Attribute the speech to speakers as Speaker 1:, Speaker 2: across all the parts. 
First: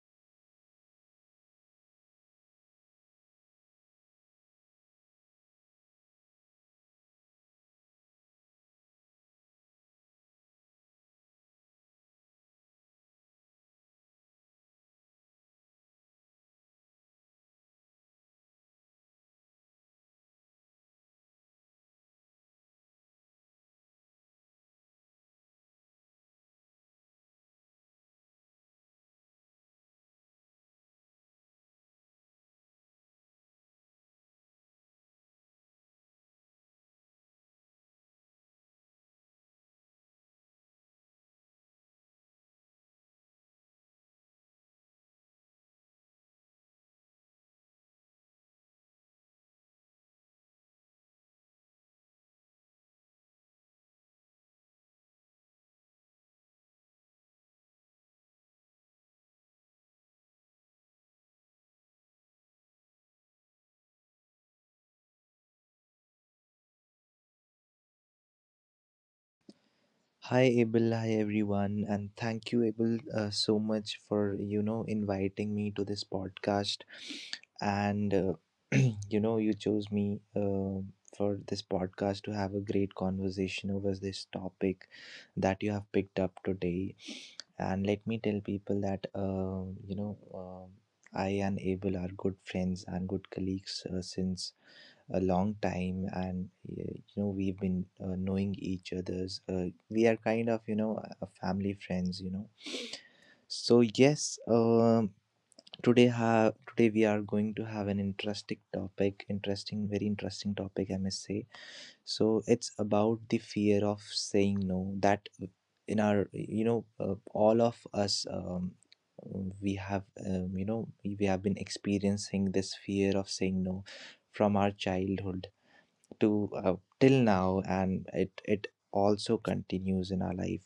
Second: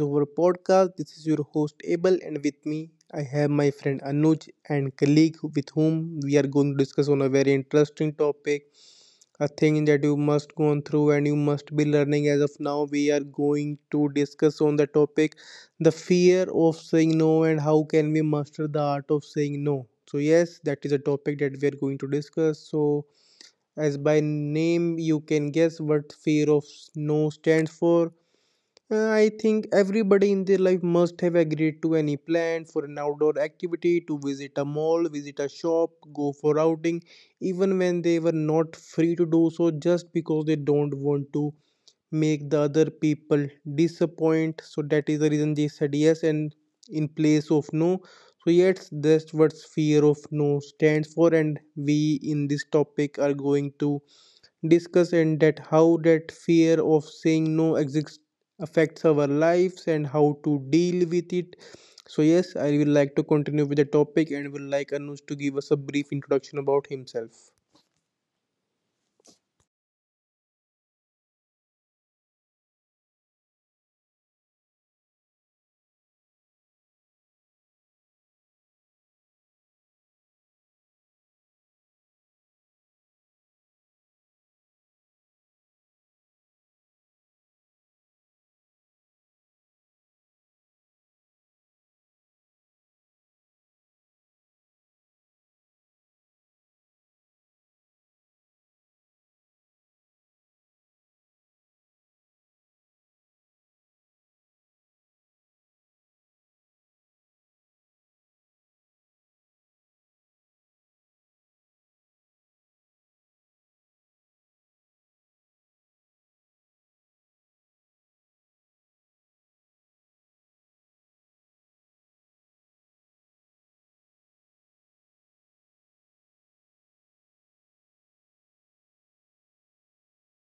Speaker 1: of our podcast. This is your host Abel, and with me, I have my friend Anuj and colleague with whom we are going to discuss on a very interesting topic, a thing that you must go on through and you must be learning. As of now, we are going to discuss on the topic, the fear of saying no, and how can we master the art of saying no. So yes, that is a topic that we are going to discuss. So as by name you can guess what fear of no stands for. I think everybody in their life must have agreed to any plan for an outdoor activity, to visit a mall, visit a shop, go for outing, even when they were not free to do so, just because they don't want to make the other people disappoint. So that is the reason they said yes and in place of no. So yes, that's what fear of no stands for, and we in this topic are going to discuss and that how that fear of saying no exists affects our lives and how to deal with it. So yes, I will like to continue with the topic and will like Anuj to give us a brief introduction about himself,
Speaker 2: Hi Abel, hi everyone, and thank you Abel so much for inviting me to this podcast, and you chose me for this podcast to have a great conversation over this topic that you have picked up today, and let me tell people that I and Abel are good friends and good colleagues since a long time and we've been knowing each other's we are kind of a family friends. So today we are going to have an interesting topic interesting very interesting topic I must say. So it's about the fear of saying no, that in our all of us, we have, we have been experiencing this fear of saying no from our childhood to, till now, and it also continues in our life.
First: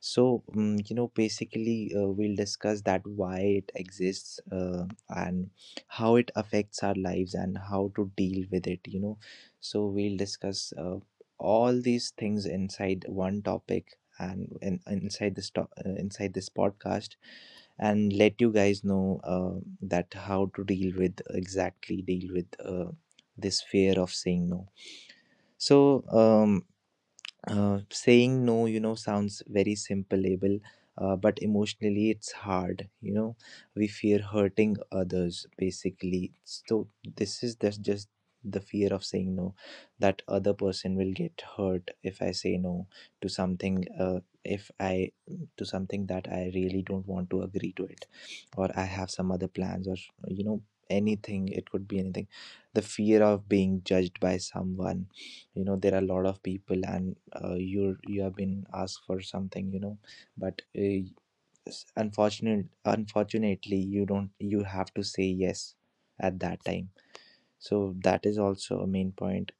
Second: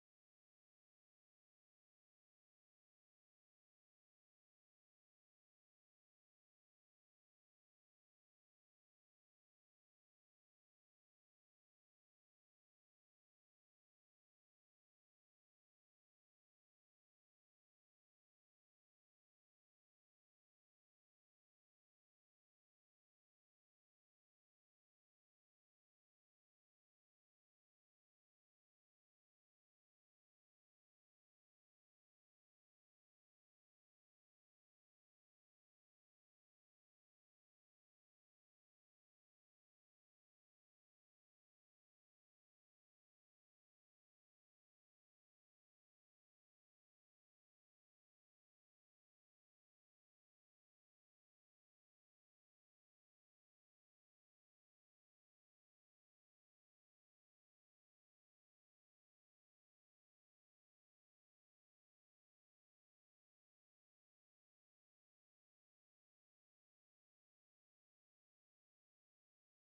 Speaker 2: So basically we'll discuss that why it exists, and how it affects our lives and how to deal with it. So we'll discuss all these things inside one topic and in, inside this to- inside this podcast, and let you guys know that how to deal with, exactly deal with, this fear of saying no. So saying no, you know, sounds very simple, label, but emotionally it's hard. You know, we fear hurting others basically. So this is that's just the fear of saying no, that other person will get hurt if I say no to something. If I, to something that I really don't want to agree to it, or I have some other plans, or you know, anything. It could be anything. The fear of being judged by someone. You know, there are a lot of people, and you have been asked for something, but unfortunately you don't you have to say yes at that time. So that is also a main point.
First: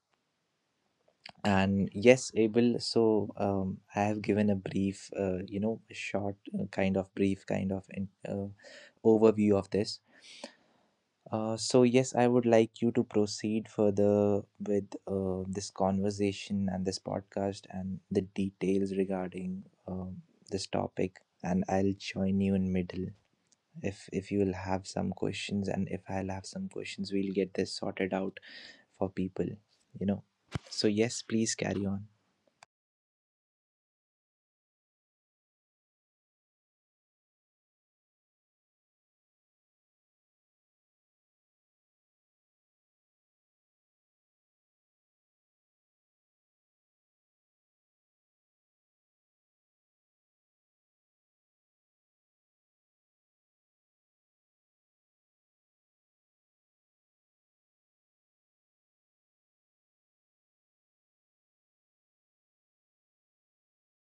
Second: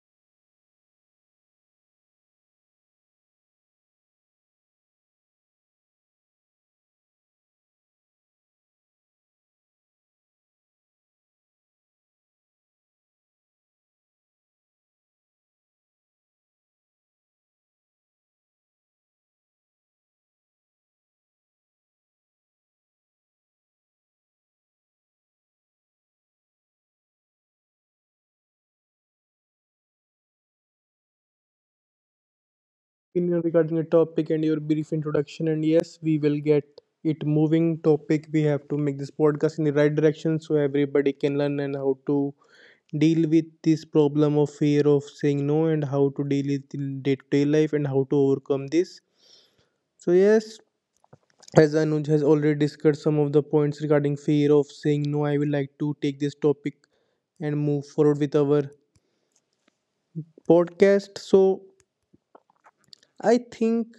Speaker 2: And yes, Abel, so I have given a brief, a short, kind of brief kind of overview of this. So yes, I would like you to proceed further with this conversation and this podcast and the details regarding this topic, and I'll join you in middle if you'll have some questions, and if I'll have some questions, we'll get this sorted out for people, you know. So yes, please carry on.
Speaker 1: opinion regarding the topic and your brief introduction. And yes, we will get it moving topic. We have to make this podcast in the right direction so everybody can learn and how to deal with this problem of fear of saying no and how to deal with in day-to-day life and how to overcome this. So yes, as Anuj has already discussed some of the points regarding fear of saying no, I would like to take this topic and move forward with our podcast. So I think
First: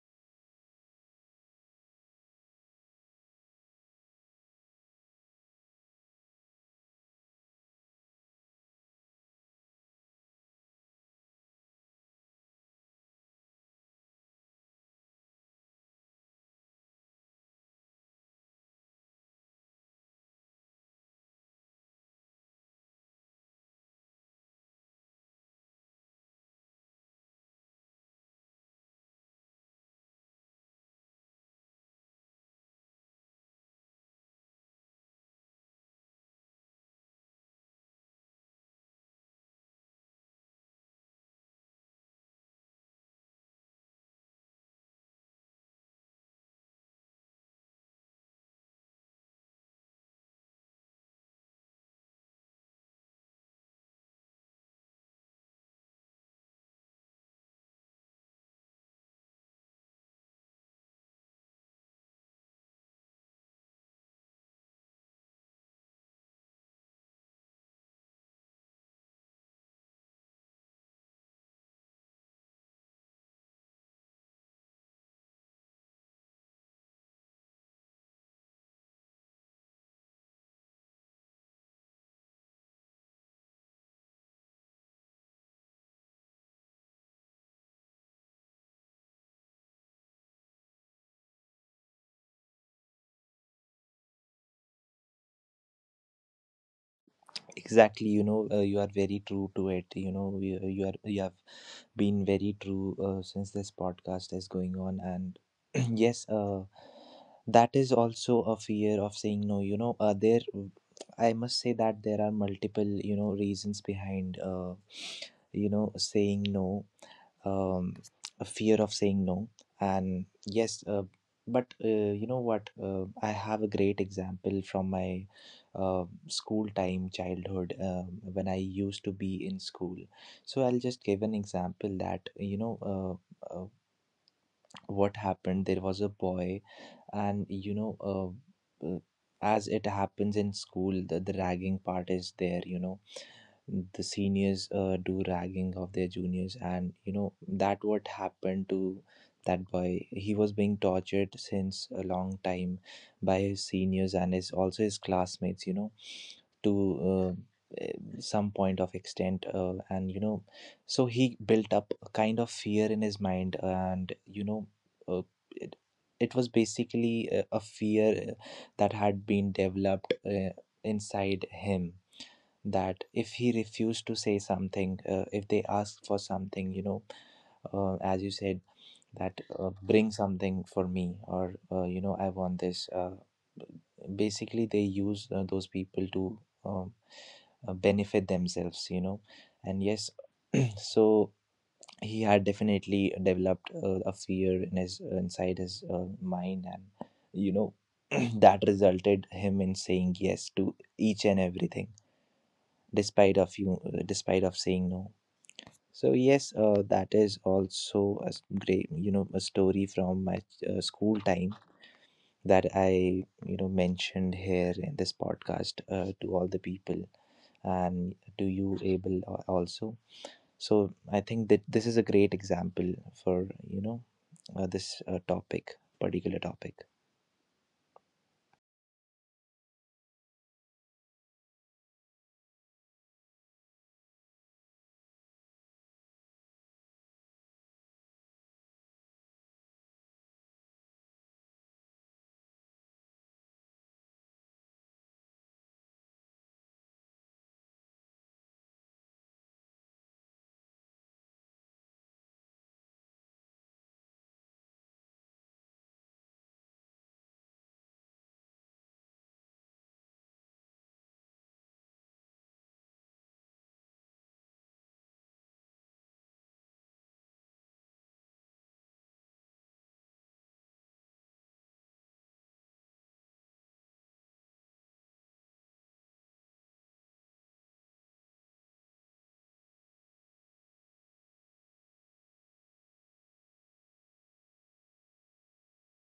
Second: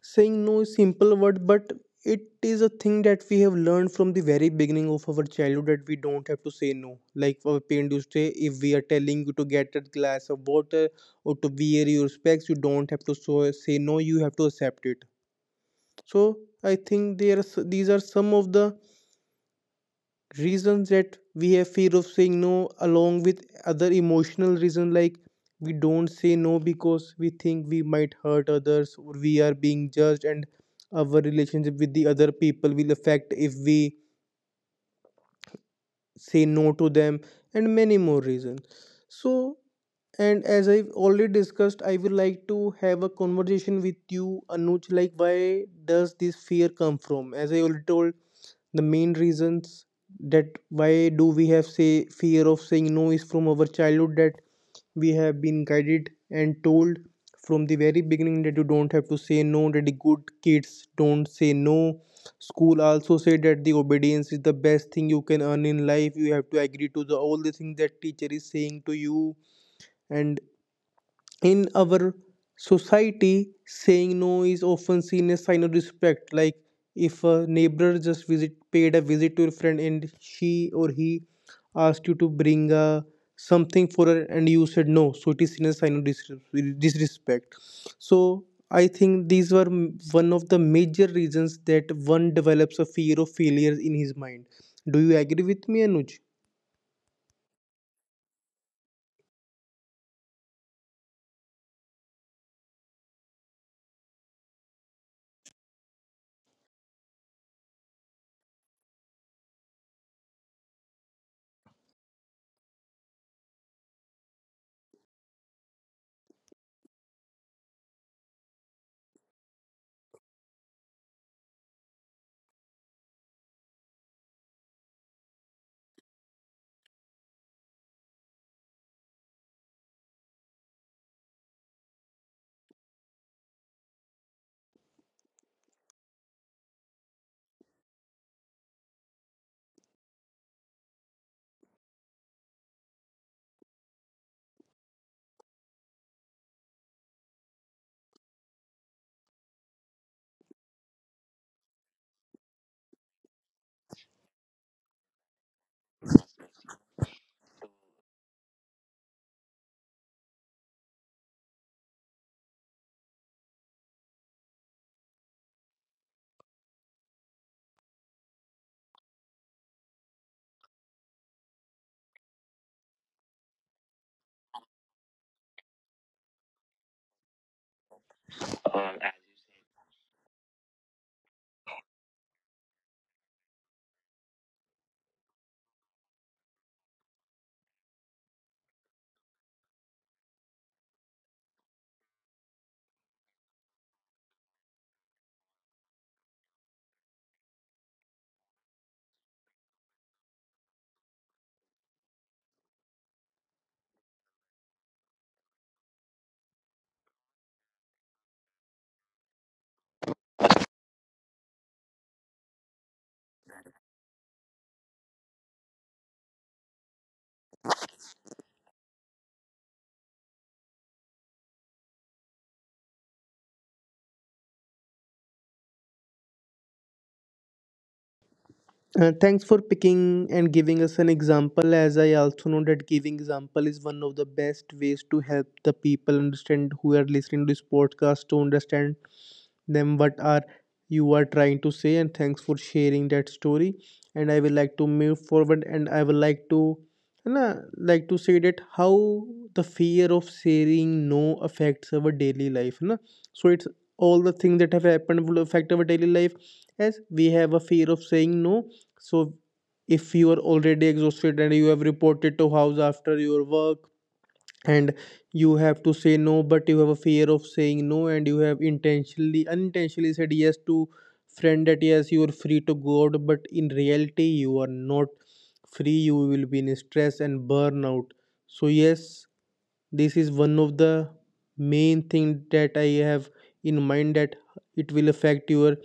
Speaker 1: saying no is simple word, but it is a thing that we have learned from the very beginning of our childhood that we don't have to say no. Like our parents used to say, if we are telling you to get a glass of water or to wear your specs, you don't have to say no. You have to accept it. So I think there are these are some of the reasons that we have fear of saying no along with other emotional reasons like we don't say no because we think we might hurt others or we are being judged, and our relationship with the other people will affect if we say no to them, and many more reasons. So, and as I've already discussed, I would like to have a conversation with you, Anuj. Like, why does this fear come from? As I already told, the main reasons that why do we have say fear of saying no is from our childhood, that we have been guided and told from the very beginning that you don't have to say no, that the good kids don't say no. School also said that the obedience is the best thing you can earn in life. You have to agree to the all the things that teacher is saying to you. And in our society, saying no is often seen as sign of respect. Like if a neighbor just visit paid a visit to your friend and she or he asked you to bring something for her and you said no, so it is seen as sign of disrespect. So I think these were one of the major reasons that one develops a fear of failure in his mind. Do you agree with me, Anuj?
Speaker 2: Exactly, you know, you are very true to it. You know, you have been very true since this podcast is going on. And yes, that is also a fear of saying no. You know, there, I must say that there are multiple, you know, reasons behind, saying no um, a fear of saying no. and yes but You know what, I have a great example from my school time childhood, when I used to be in school. So I'll just give an example that uh, uh, what happened. There was a boy, and as it happens in school, the ragging part is there, you know. The seniors do ragging of their juniors, and you know that what happened to that boy. He was being tortured since a long time by his seniors and his, also his classmates, you know, to some point of extent, and you know, so he built up a kind of fear in his mind. And you know, uh, it, it was basically a fear that had been developed inside him, that if he refused to say something, if they asked for something, you know, as you said, that bring something for me, or you know, I want this. Basically, they use those people to, um, benefit themselves, you know. And yes, so he had definitely developed a fear in his, inside his, mind, and you know, that resulted him in saying yes to each and everything, despite of you despite of saying no. So yes, that is also a great, you know, a story from my school time that I, you know, mentioned here in this podcast to all the people, and to you Abel also. So I think that this is a great example for, you know, this topic particular topic.
Speaker 1: Thanks for picking and giving us an example, as I also know that giving example is one of the best ways to help the people understand who are listening to this podcast, to understand them what are you are trying to say, and thanks for sharing that story. And I will like to move forward and I will like to and I like to say that how the fear of saying no affects our daily life, na? So it's all the things that have happened will affect our daily life as we have a fear of saying no. So if you are already exhausted and you have reported to house after your work, and you have to say no but you have a fear of saying no, and you have intentionally unintentionally said yes to friend that yes you are free to go out, but in reality you are not free, you will be in stress and burnout. So yes, this is one of the main thing that I have in mind, that it will affect your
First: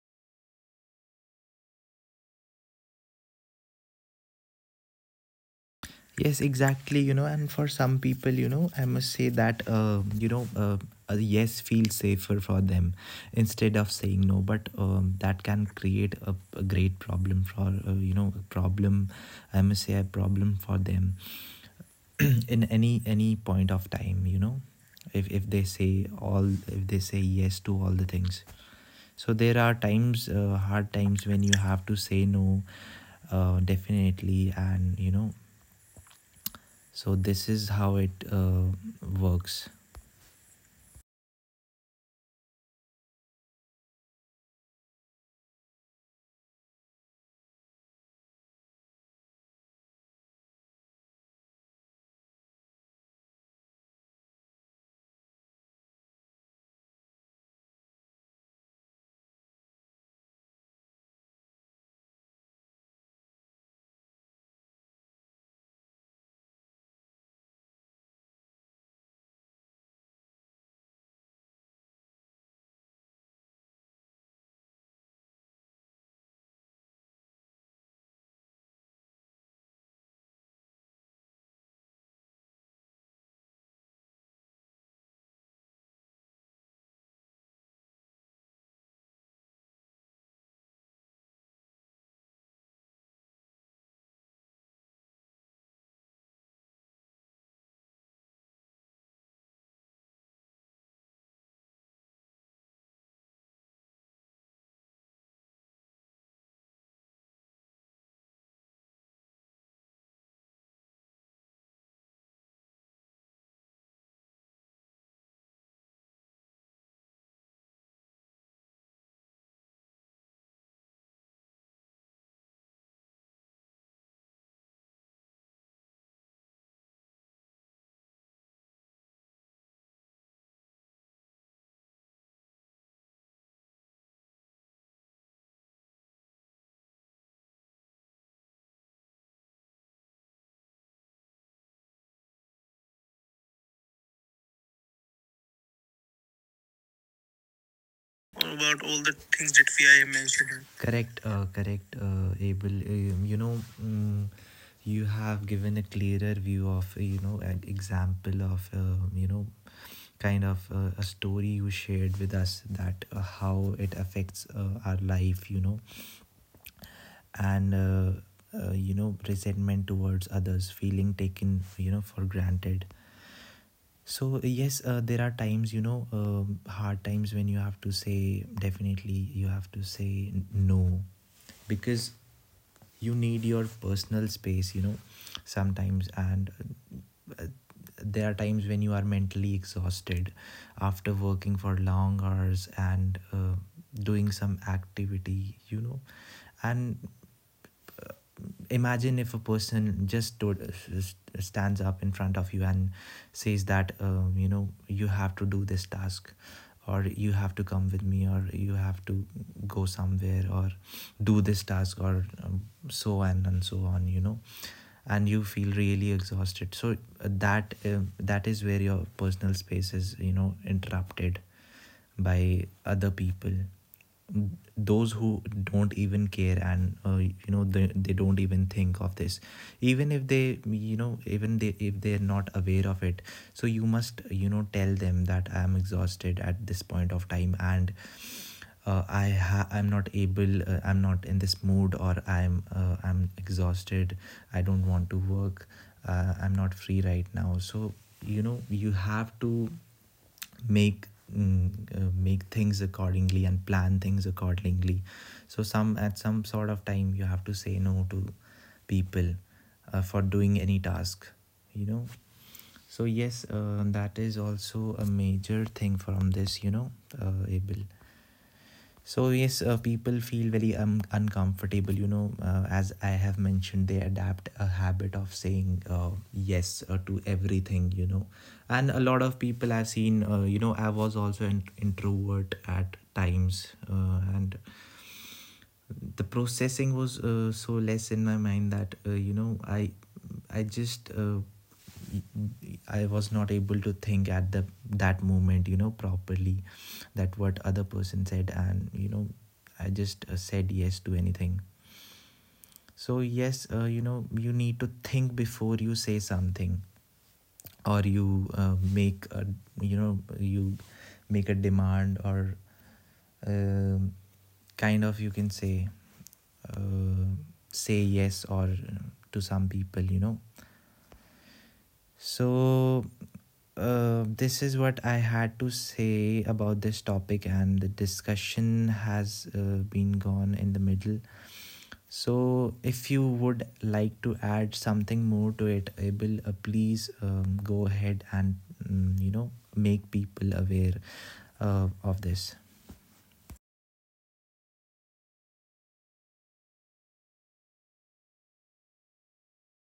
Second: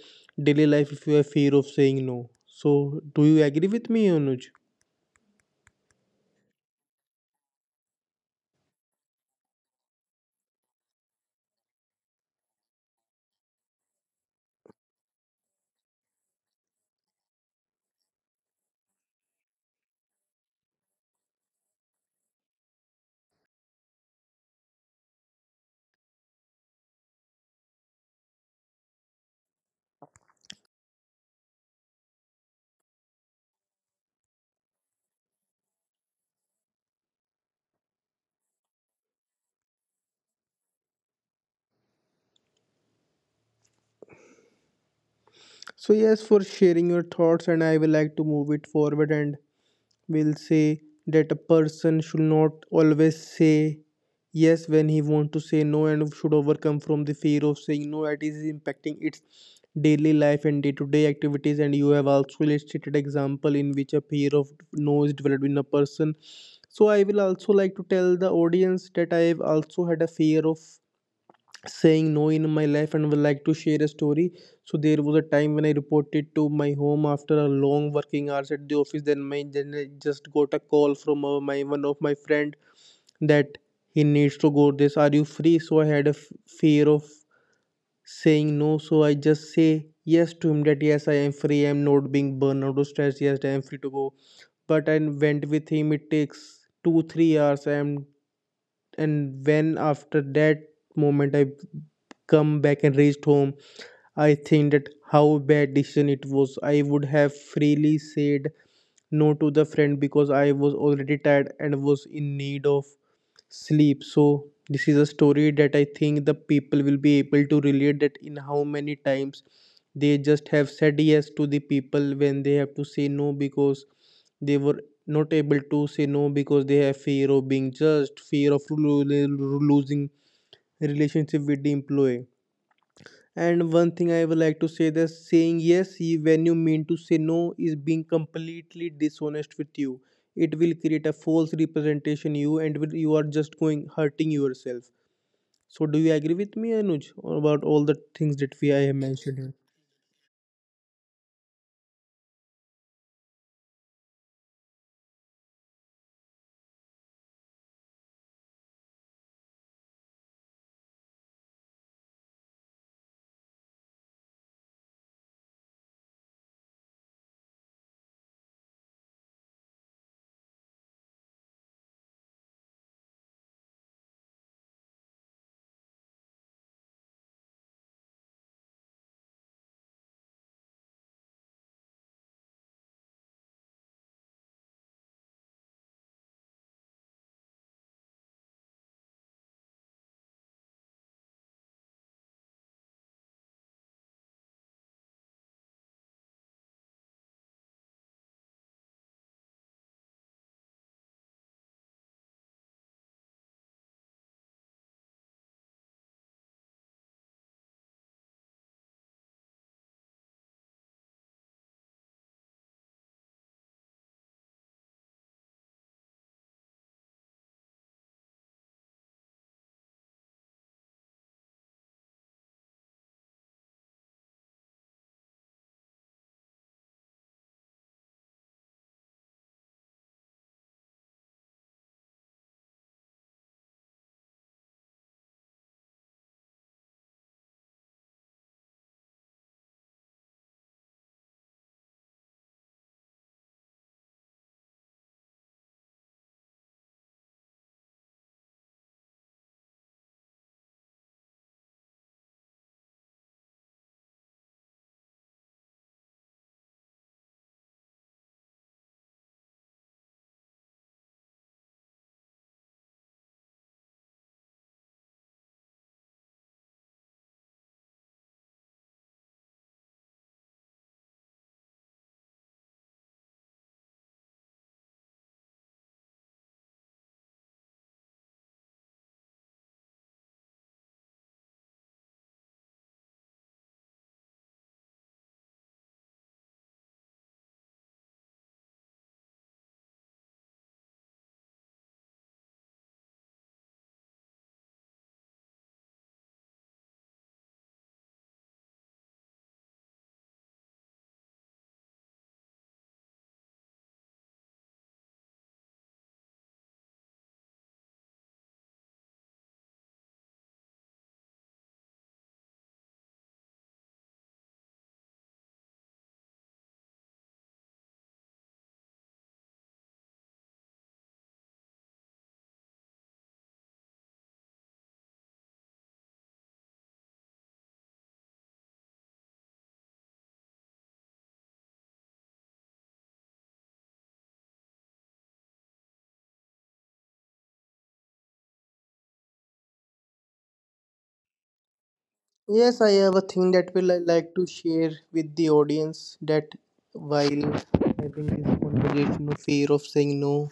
Speaker 1: daily life if you have fear of saying no. So do you agree with me, Anuj?
Speaker 2: Yes, exactly. You know, and for some people, you know, I must say that, a yes feels safer for them instead of saying no. But that can create a great problem for, you know, a problem, I must say, a problem for them in any point of time, you know, if they say all, if they say yes to all the things. So there are times, hard times when you have to say no, definitely, and, you know, so this is how it works.
Speaker 1: So yes, for sharing your thoughts, and I will like to move it forward and will say that a person should not always say yes when he wants to say no and should overcome from the fear of saying no, it is impacting its daily life and day-to-day activities, and you have also illustrated example in which a fear of no is developed in a person. So I will also like to tell the audience that I have also had a fear of saying no in my life and would like to share a story. So there was a time when I reported to my home after a long working hours at the office. Then my then I just got a call from my one of my friend that he needs to go this. Are you free? So I had a fear of saying no. So I just say yes to him that yes I am free. I am not being burned out or stressed. Yes I am free to go. But I went with him. It takes 2-3 hours. I am and when after that moment I come back and reached home, I think that how bad decision it was. I would have freely said no to the friend because I was already tired and was in need of sleep. So this is a story that I think the people will be able to relate, that in how many times they just have said yes to the people when they have to say no, because they were not able to say no because they have fear of being judged, fear of losing relationship with the employee. And one thing I would like to say that saying yes when you mean to say no is being completely dishonest with you. It will create a false representation you and you are just going hurting yourself. So do you agree with me, Anuj, about all the things that we I
Speaker 2: About
Speaker 1: have
Speaker 2: all the
Speaker 1: mentioned here?
Speaker 2: things that we I mentioned. Correct, correct, Abel. You know, mm, you have given a clearer view of, an example of, kind of a story you shared with us, that how it affects our life, you know, and, you know, resentment towards others, feeling taken, you know, for granted. So, yes, there are times, you know, hard times when you have to say, definitely, you have to say no, because you need your personal space, you know, sometimes. And uh, there are times when you are mentally exhausted after working for long hours and doing some activity, you know. And imagine if a person just stood stands up in front of you and says that you know you have to do this task, or you have to come with me, or you have to go somewhere, or do this task, or so on and so on, you know, and you feel really exhausted. So that that is where your personal space is, you know, interrupted by other people, those who don't even care, and you know, they don't even think of this, even if they, you know, even they, if they're not aware of it. So you must, you know, tell them that I am exhausted at this point of time, and I'm not able, I'm not in this mood, or I'm exhausted. I don't want to work. I'm not free right now. So you know you have to make, mm, make things accordingly and plan things accordingly. So some, at some sort of time, you have to say no to people for doing any task, you know. So yes, that is also a major thing from this, you know, able. So yes, people feel very uncomfortable. You know, as I have mentioned, they adapt a habit of saying yes to everything. You know, and a lot of people I've seen. You know, I was also an introvert at times, and the processing was so less in my mind, that I just I was not able to think at the that moment, you know, properly, that what other person said. And you know, I just said yes to anything. So yes, you know, you need to think before you say something, or you make a, you know, you make a demand, or um kind of you can say, uh, say yes, or to some people, you know. So this is what I had to say about this topic, and the discussion has been gone in the middle. So if you would like to add something more to it, Abel, please go ahead and, mm, you know, make people aware uh,
Speaker 1: Yes,
Speaker 2: of
Speaker 1: I have a
Speaker 2: this.
Speaker 1: thing that will I like to share with the audience, that while having this conversation of fear of saying no,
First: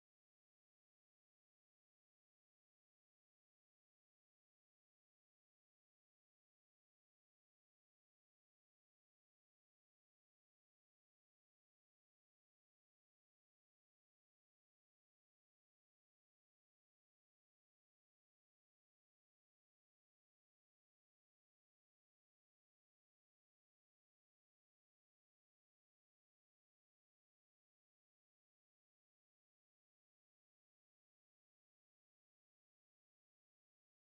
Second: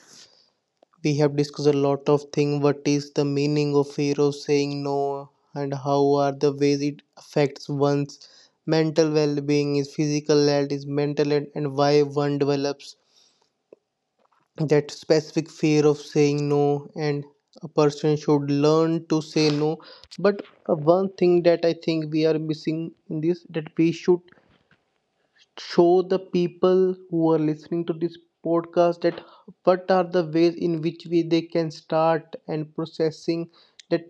Speaker 1: we have discussed a lot of things, what is the meaning of fear of saying no, and how are the ways it affects one's mental well-being, is physical health, is mental health, and why one develops that specific fear of saying no, and a person should learn to say no. But one thing that I think we are missing in this, that we should show the people who are listening to this podcast that what are the ways in which we they can start and processing, that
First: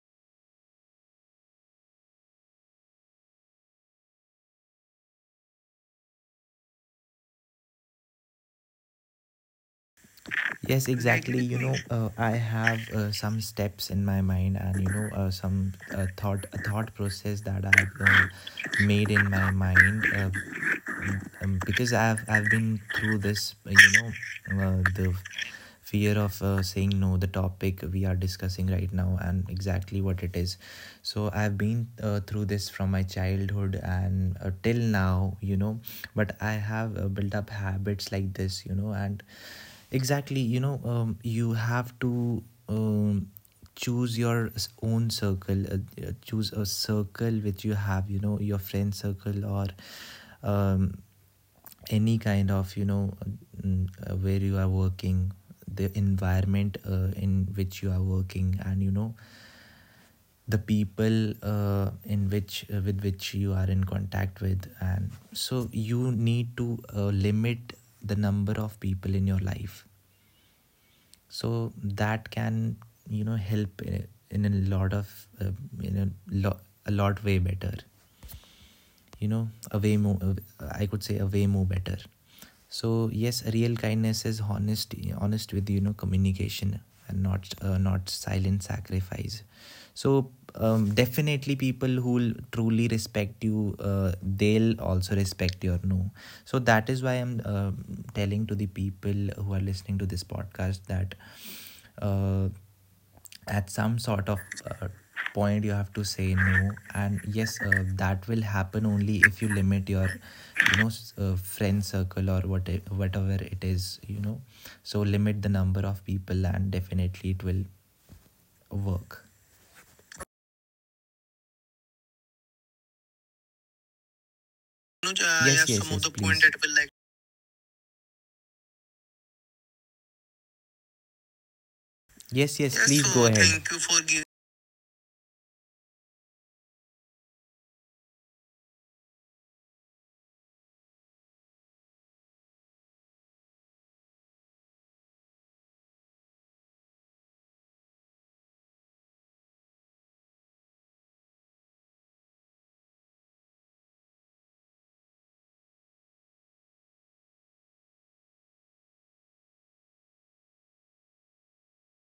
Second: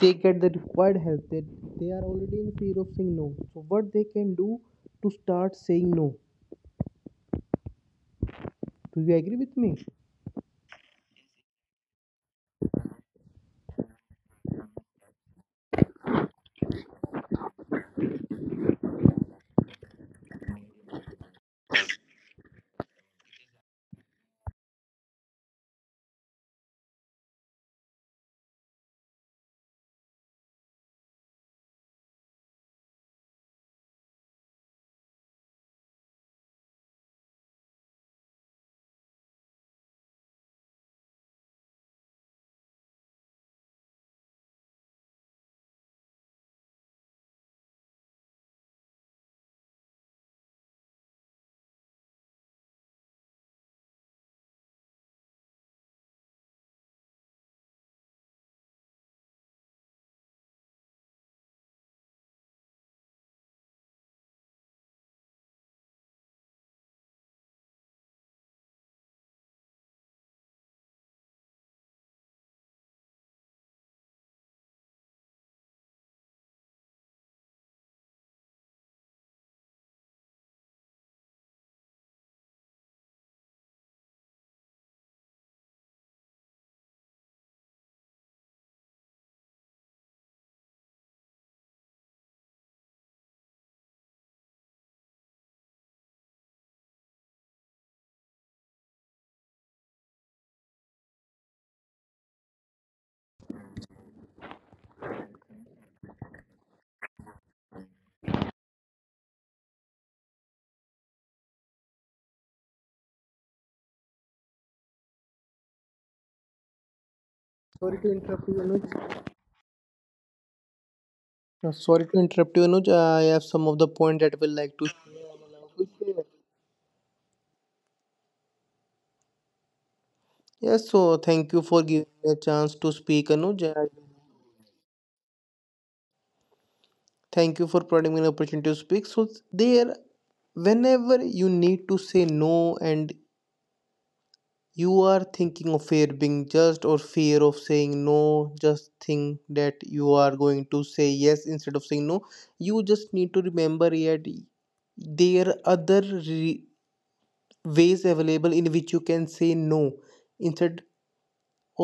Speaker 1: they get the required help, that they are already in fear of saying no, so what they can do to start saying no. Do you agree with me?
Speaker 2: Yes, exactly. You know, I have some steps in my mind, and you know, some thought process that I've made in my mind. Because I've been through this, the fear of saying no, the topic we are discussing right now, and exactly what it is. So I've been through this from my childhood and till now, you know. But I have built up habits like this, you know, and exactly, you know, you have to. Choose your own circle, choose a circle which you have, you know, your friend circle, or um, any kind of, you know, where you are working, the environment in which you are working, and you know, the people in which with which you are in contact with. And so you need to limit the number of people in your life. So that can, you know, help in a lot of, in a lot way better, you know, a way more, I could say, a way more better. So yes, real kindness is honest with, you know, communication, and not not silent sacrifice. So definitely people who will truly respect you, they'll also respect your no. So that is why I'm telling to the people who are listening to this podcast that uh, at some sort of uh, point you have to say no. And yes, that will happen only if you limit your, you know, friend circle, or whatever it is, you know. So limit the number of people, and definitely it will
Speaker 1: Sorry to interrupt you, Anuj.
Speaker 2: work.
Speaker 1: Sorry to interrupt you, Anuj, I have some of the point that I will like to
Speaker 2: Anuj, I have some other
Speaker 1: share.
Speaker 2: point please that will like.
Speaker 1: Yes, so thank you for giving me a chance
Speaker 2: Yes,
Speaker 1: to
Speaker 2: please go
Speaker 1: speak,
Speaker 2: ahead,
Speaker 1: Anuj.
Speaker 2: thank you
Speaker 1: I
Speaker 2: for giving.
Speaker 1: thank you for providing me an opportunity to speak. So there, whenever you need to say no and you are thinking of fear being judged or fear of saying no, just think that you are going to say yes instead of saying no. You just need to remember that there are ways available in which you can say no instead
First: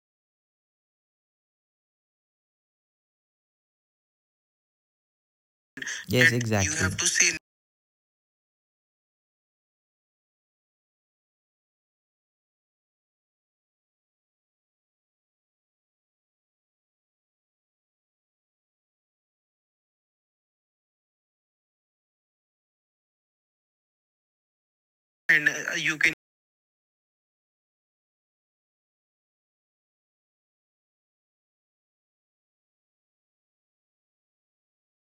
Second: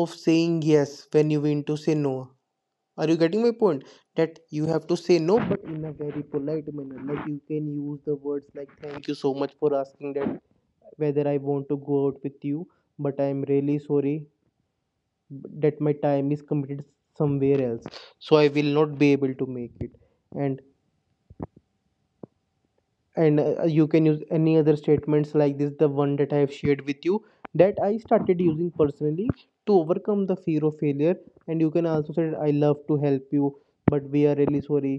Speaker 1: of saying yes when you want to say no. Are you getting my point? That you have to say no, but in a
Speaker 2: Yes,
Speaker 1: very
Speaker 2: that you
Speaker 1: polite
Speaker 2: exactly have
Speaker 1: manner.
Speaker 2: to say
Speaker 1: Like
Speaker 2: no,
Speaker 1: you can use the words like, "Thank you so much for asking that whether I want to go out with you, but I am really sorry that my time is committed somewhere else, so I will not be able to make it." And and you can use any other
Speaker 2: and
Speaker 1: statements like this,
Speaker 2: you
Speaker 1: the
Speaker 2: can.
Speaker 1: one that I have shared with you that I started using personally to overcome the fear of failure. And you can also say, "I love to help you, but we are really sorry.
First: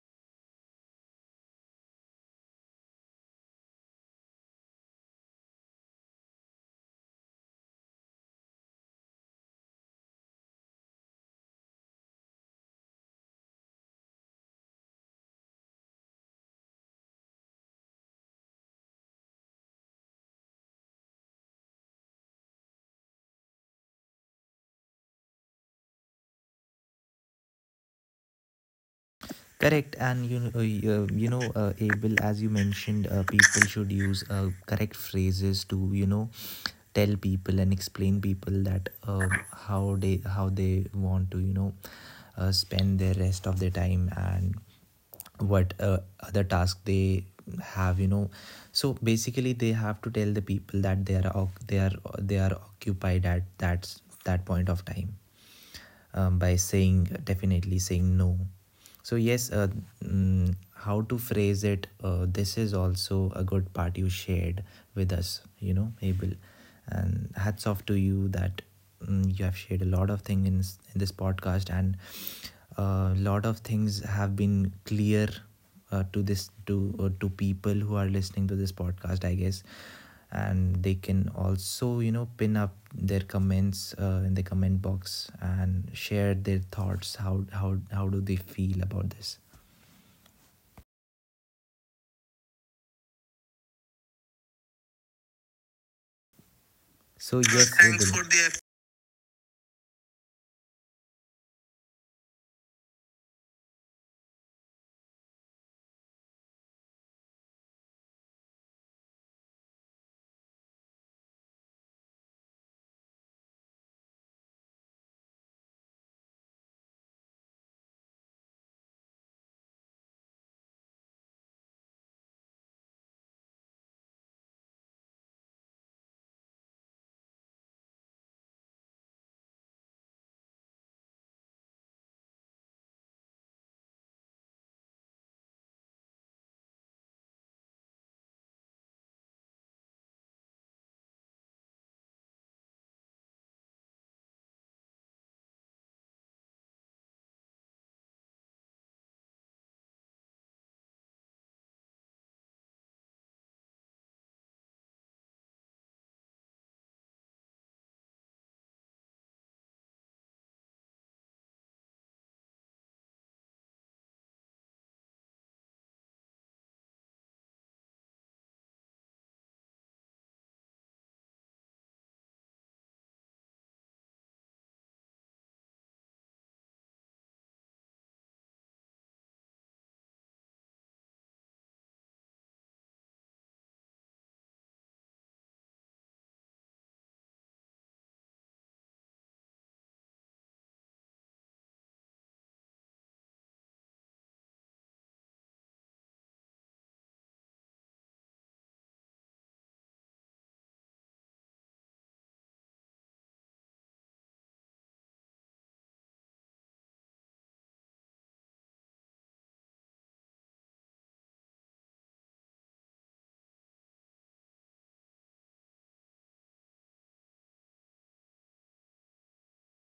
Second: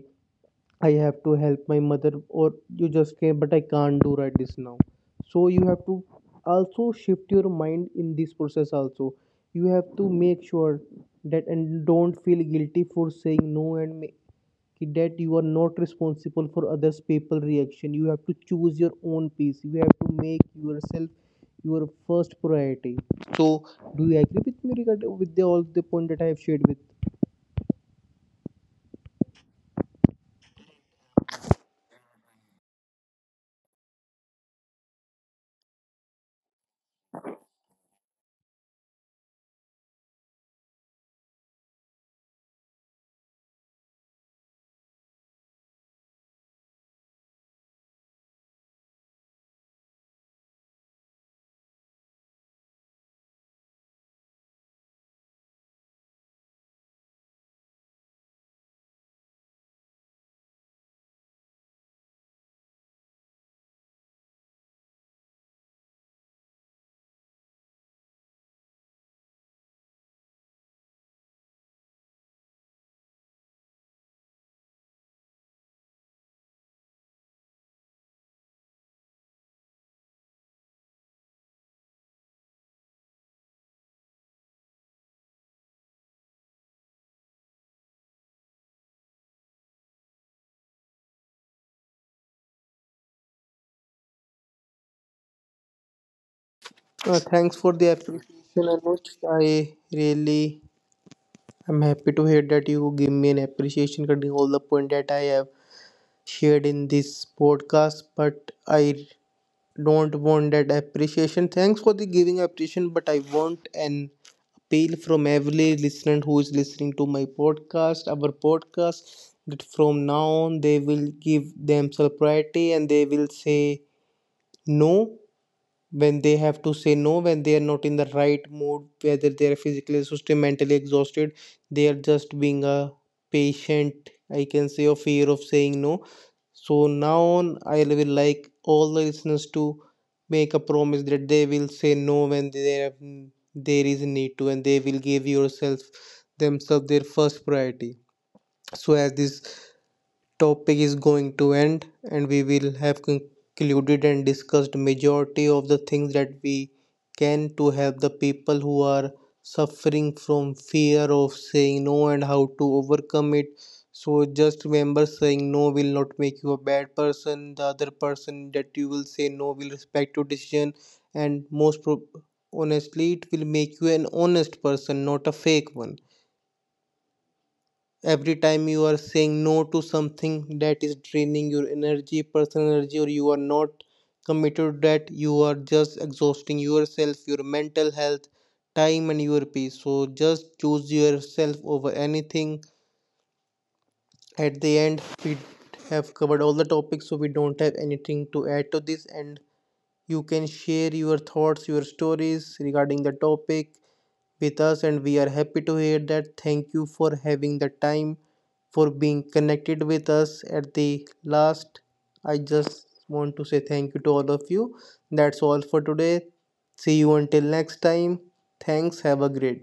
Speaker 1: I have to help my mother," or "you just came, but I can't do right this now." So you have to also shift your mind in this process. Also, you have to make sure that and don't feel guilty for saying no and make, that you are not responsible for others' people reaction. You have to choose your own peace. You have to make yourself your first priority. So, do you agree with me regard with the, all the point that I have shared with?
Speaker 2: Correct, and you know, Abel, as you mentioned, people should use correct phrases to, you know, tell people and explain people that how they want to, you know, spend the rest of their time, and what other task they have, you know. So basically they have to tell the people that they are they are occupied at that point of time, by saying definitely saying no. So yes, how to phrase it, this is also a good part you shared with us, you know, Abel. And hats off to you that, mm, you have shared a lot of things in this podcast, and a lot of things have been clear to this to people who are listening to this podcast, I guess. And they can also, you know, pin up their comments in the comment box and share their thoughts, how do they feel about this. So
Speaker 1: Thanks
Speaker 2: yes,
Speaker 1: for the
Speaker 2: thanks for
Speaker 1: appreciation,
Speaker 2: the
Speaker 1: Anuj. I really I'm happy to hear that you give me an appreciation concerning all the point that I have shared in this podcast, but I don't want that appreciation. Thanks for the giving appreciation, but I want an appeal from every listener who is listening to my podcast, our podcast, that from now on they will give themselves priority and they will say no when they have to say no, when they are not in the right mood, whether they are physically exhausted, mentally exhausted, they are just being a patient I can say or fear of saying no. So now on I will like all the listeners to make a promise that they will say no when there have, there is need to, and they will give yourself themselves their first priority. So as this topic is going to end and we will have concluded and discussed majority of the things that we can to help the people who are suffering from fear of saying no and how to overcome it. So just remember, saying no will not make you a bad person. The other person that you will say no will respect your decision, and most prob honestly it will make you an honest person, not a fake one. Every time you are saying no to something that is draining your energy, personal energy, or you are not committed to that, you are just exhausting yourself, your mental health, time and your peace. So just choose yourself over anything. At the end, we have covered all the topics, so we don't have anything to add to this, and you can share your thoughts, your stories regarding the topic with us, and we are happy to hear that. Thank you for having the time for being connected with us. At the last, I just want to say thank you to all of you. That's all for today. See you until next time. Thanks. Have a great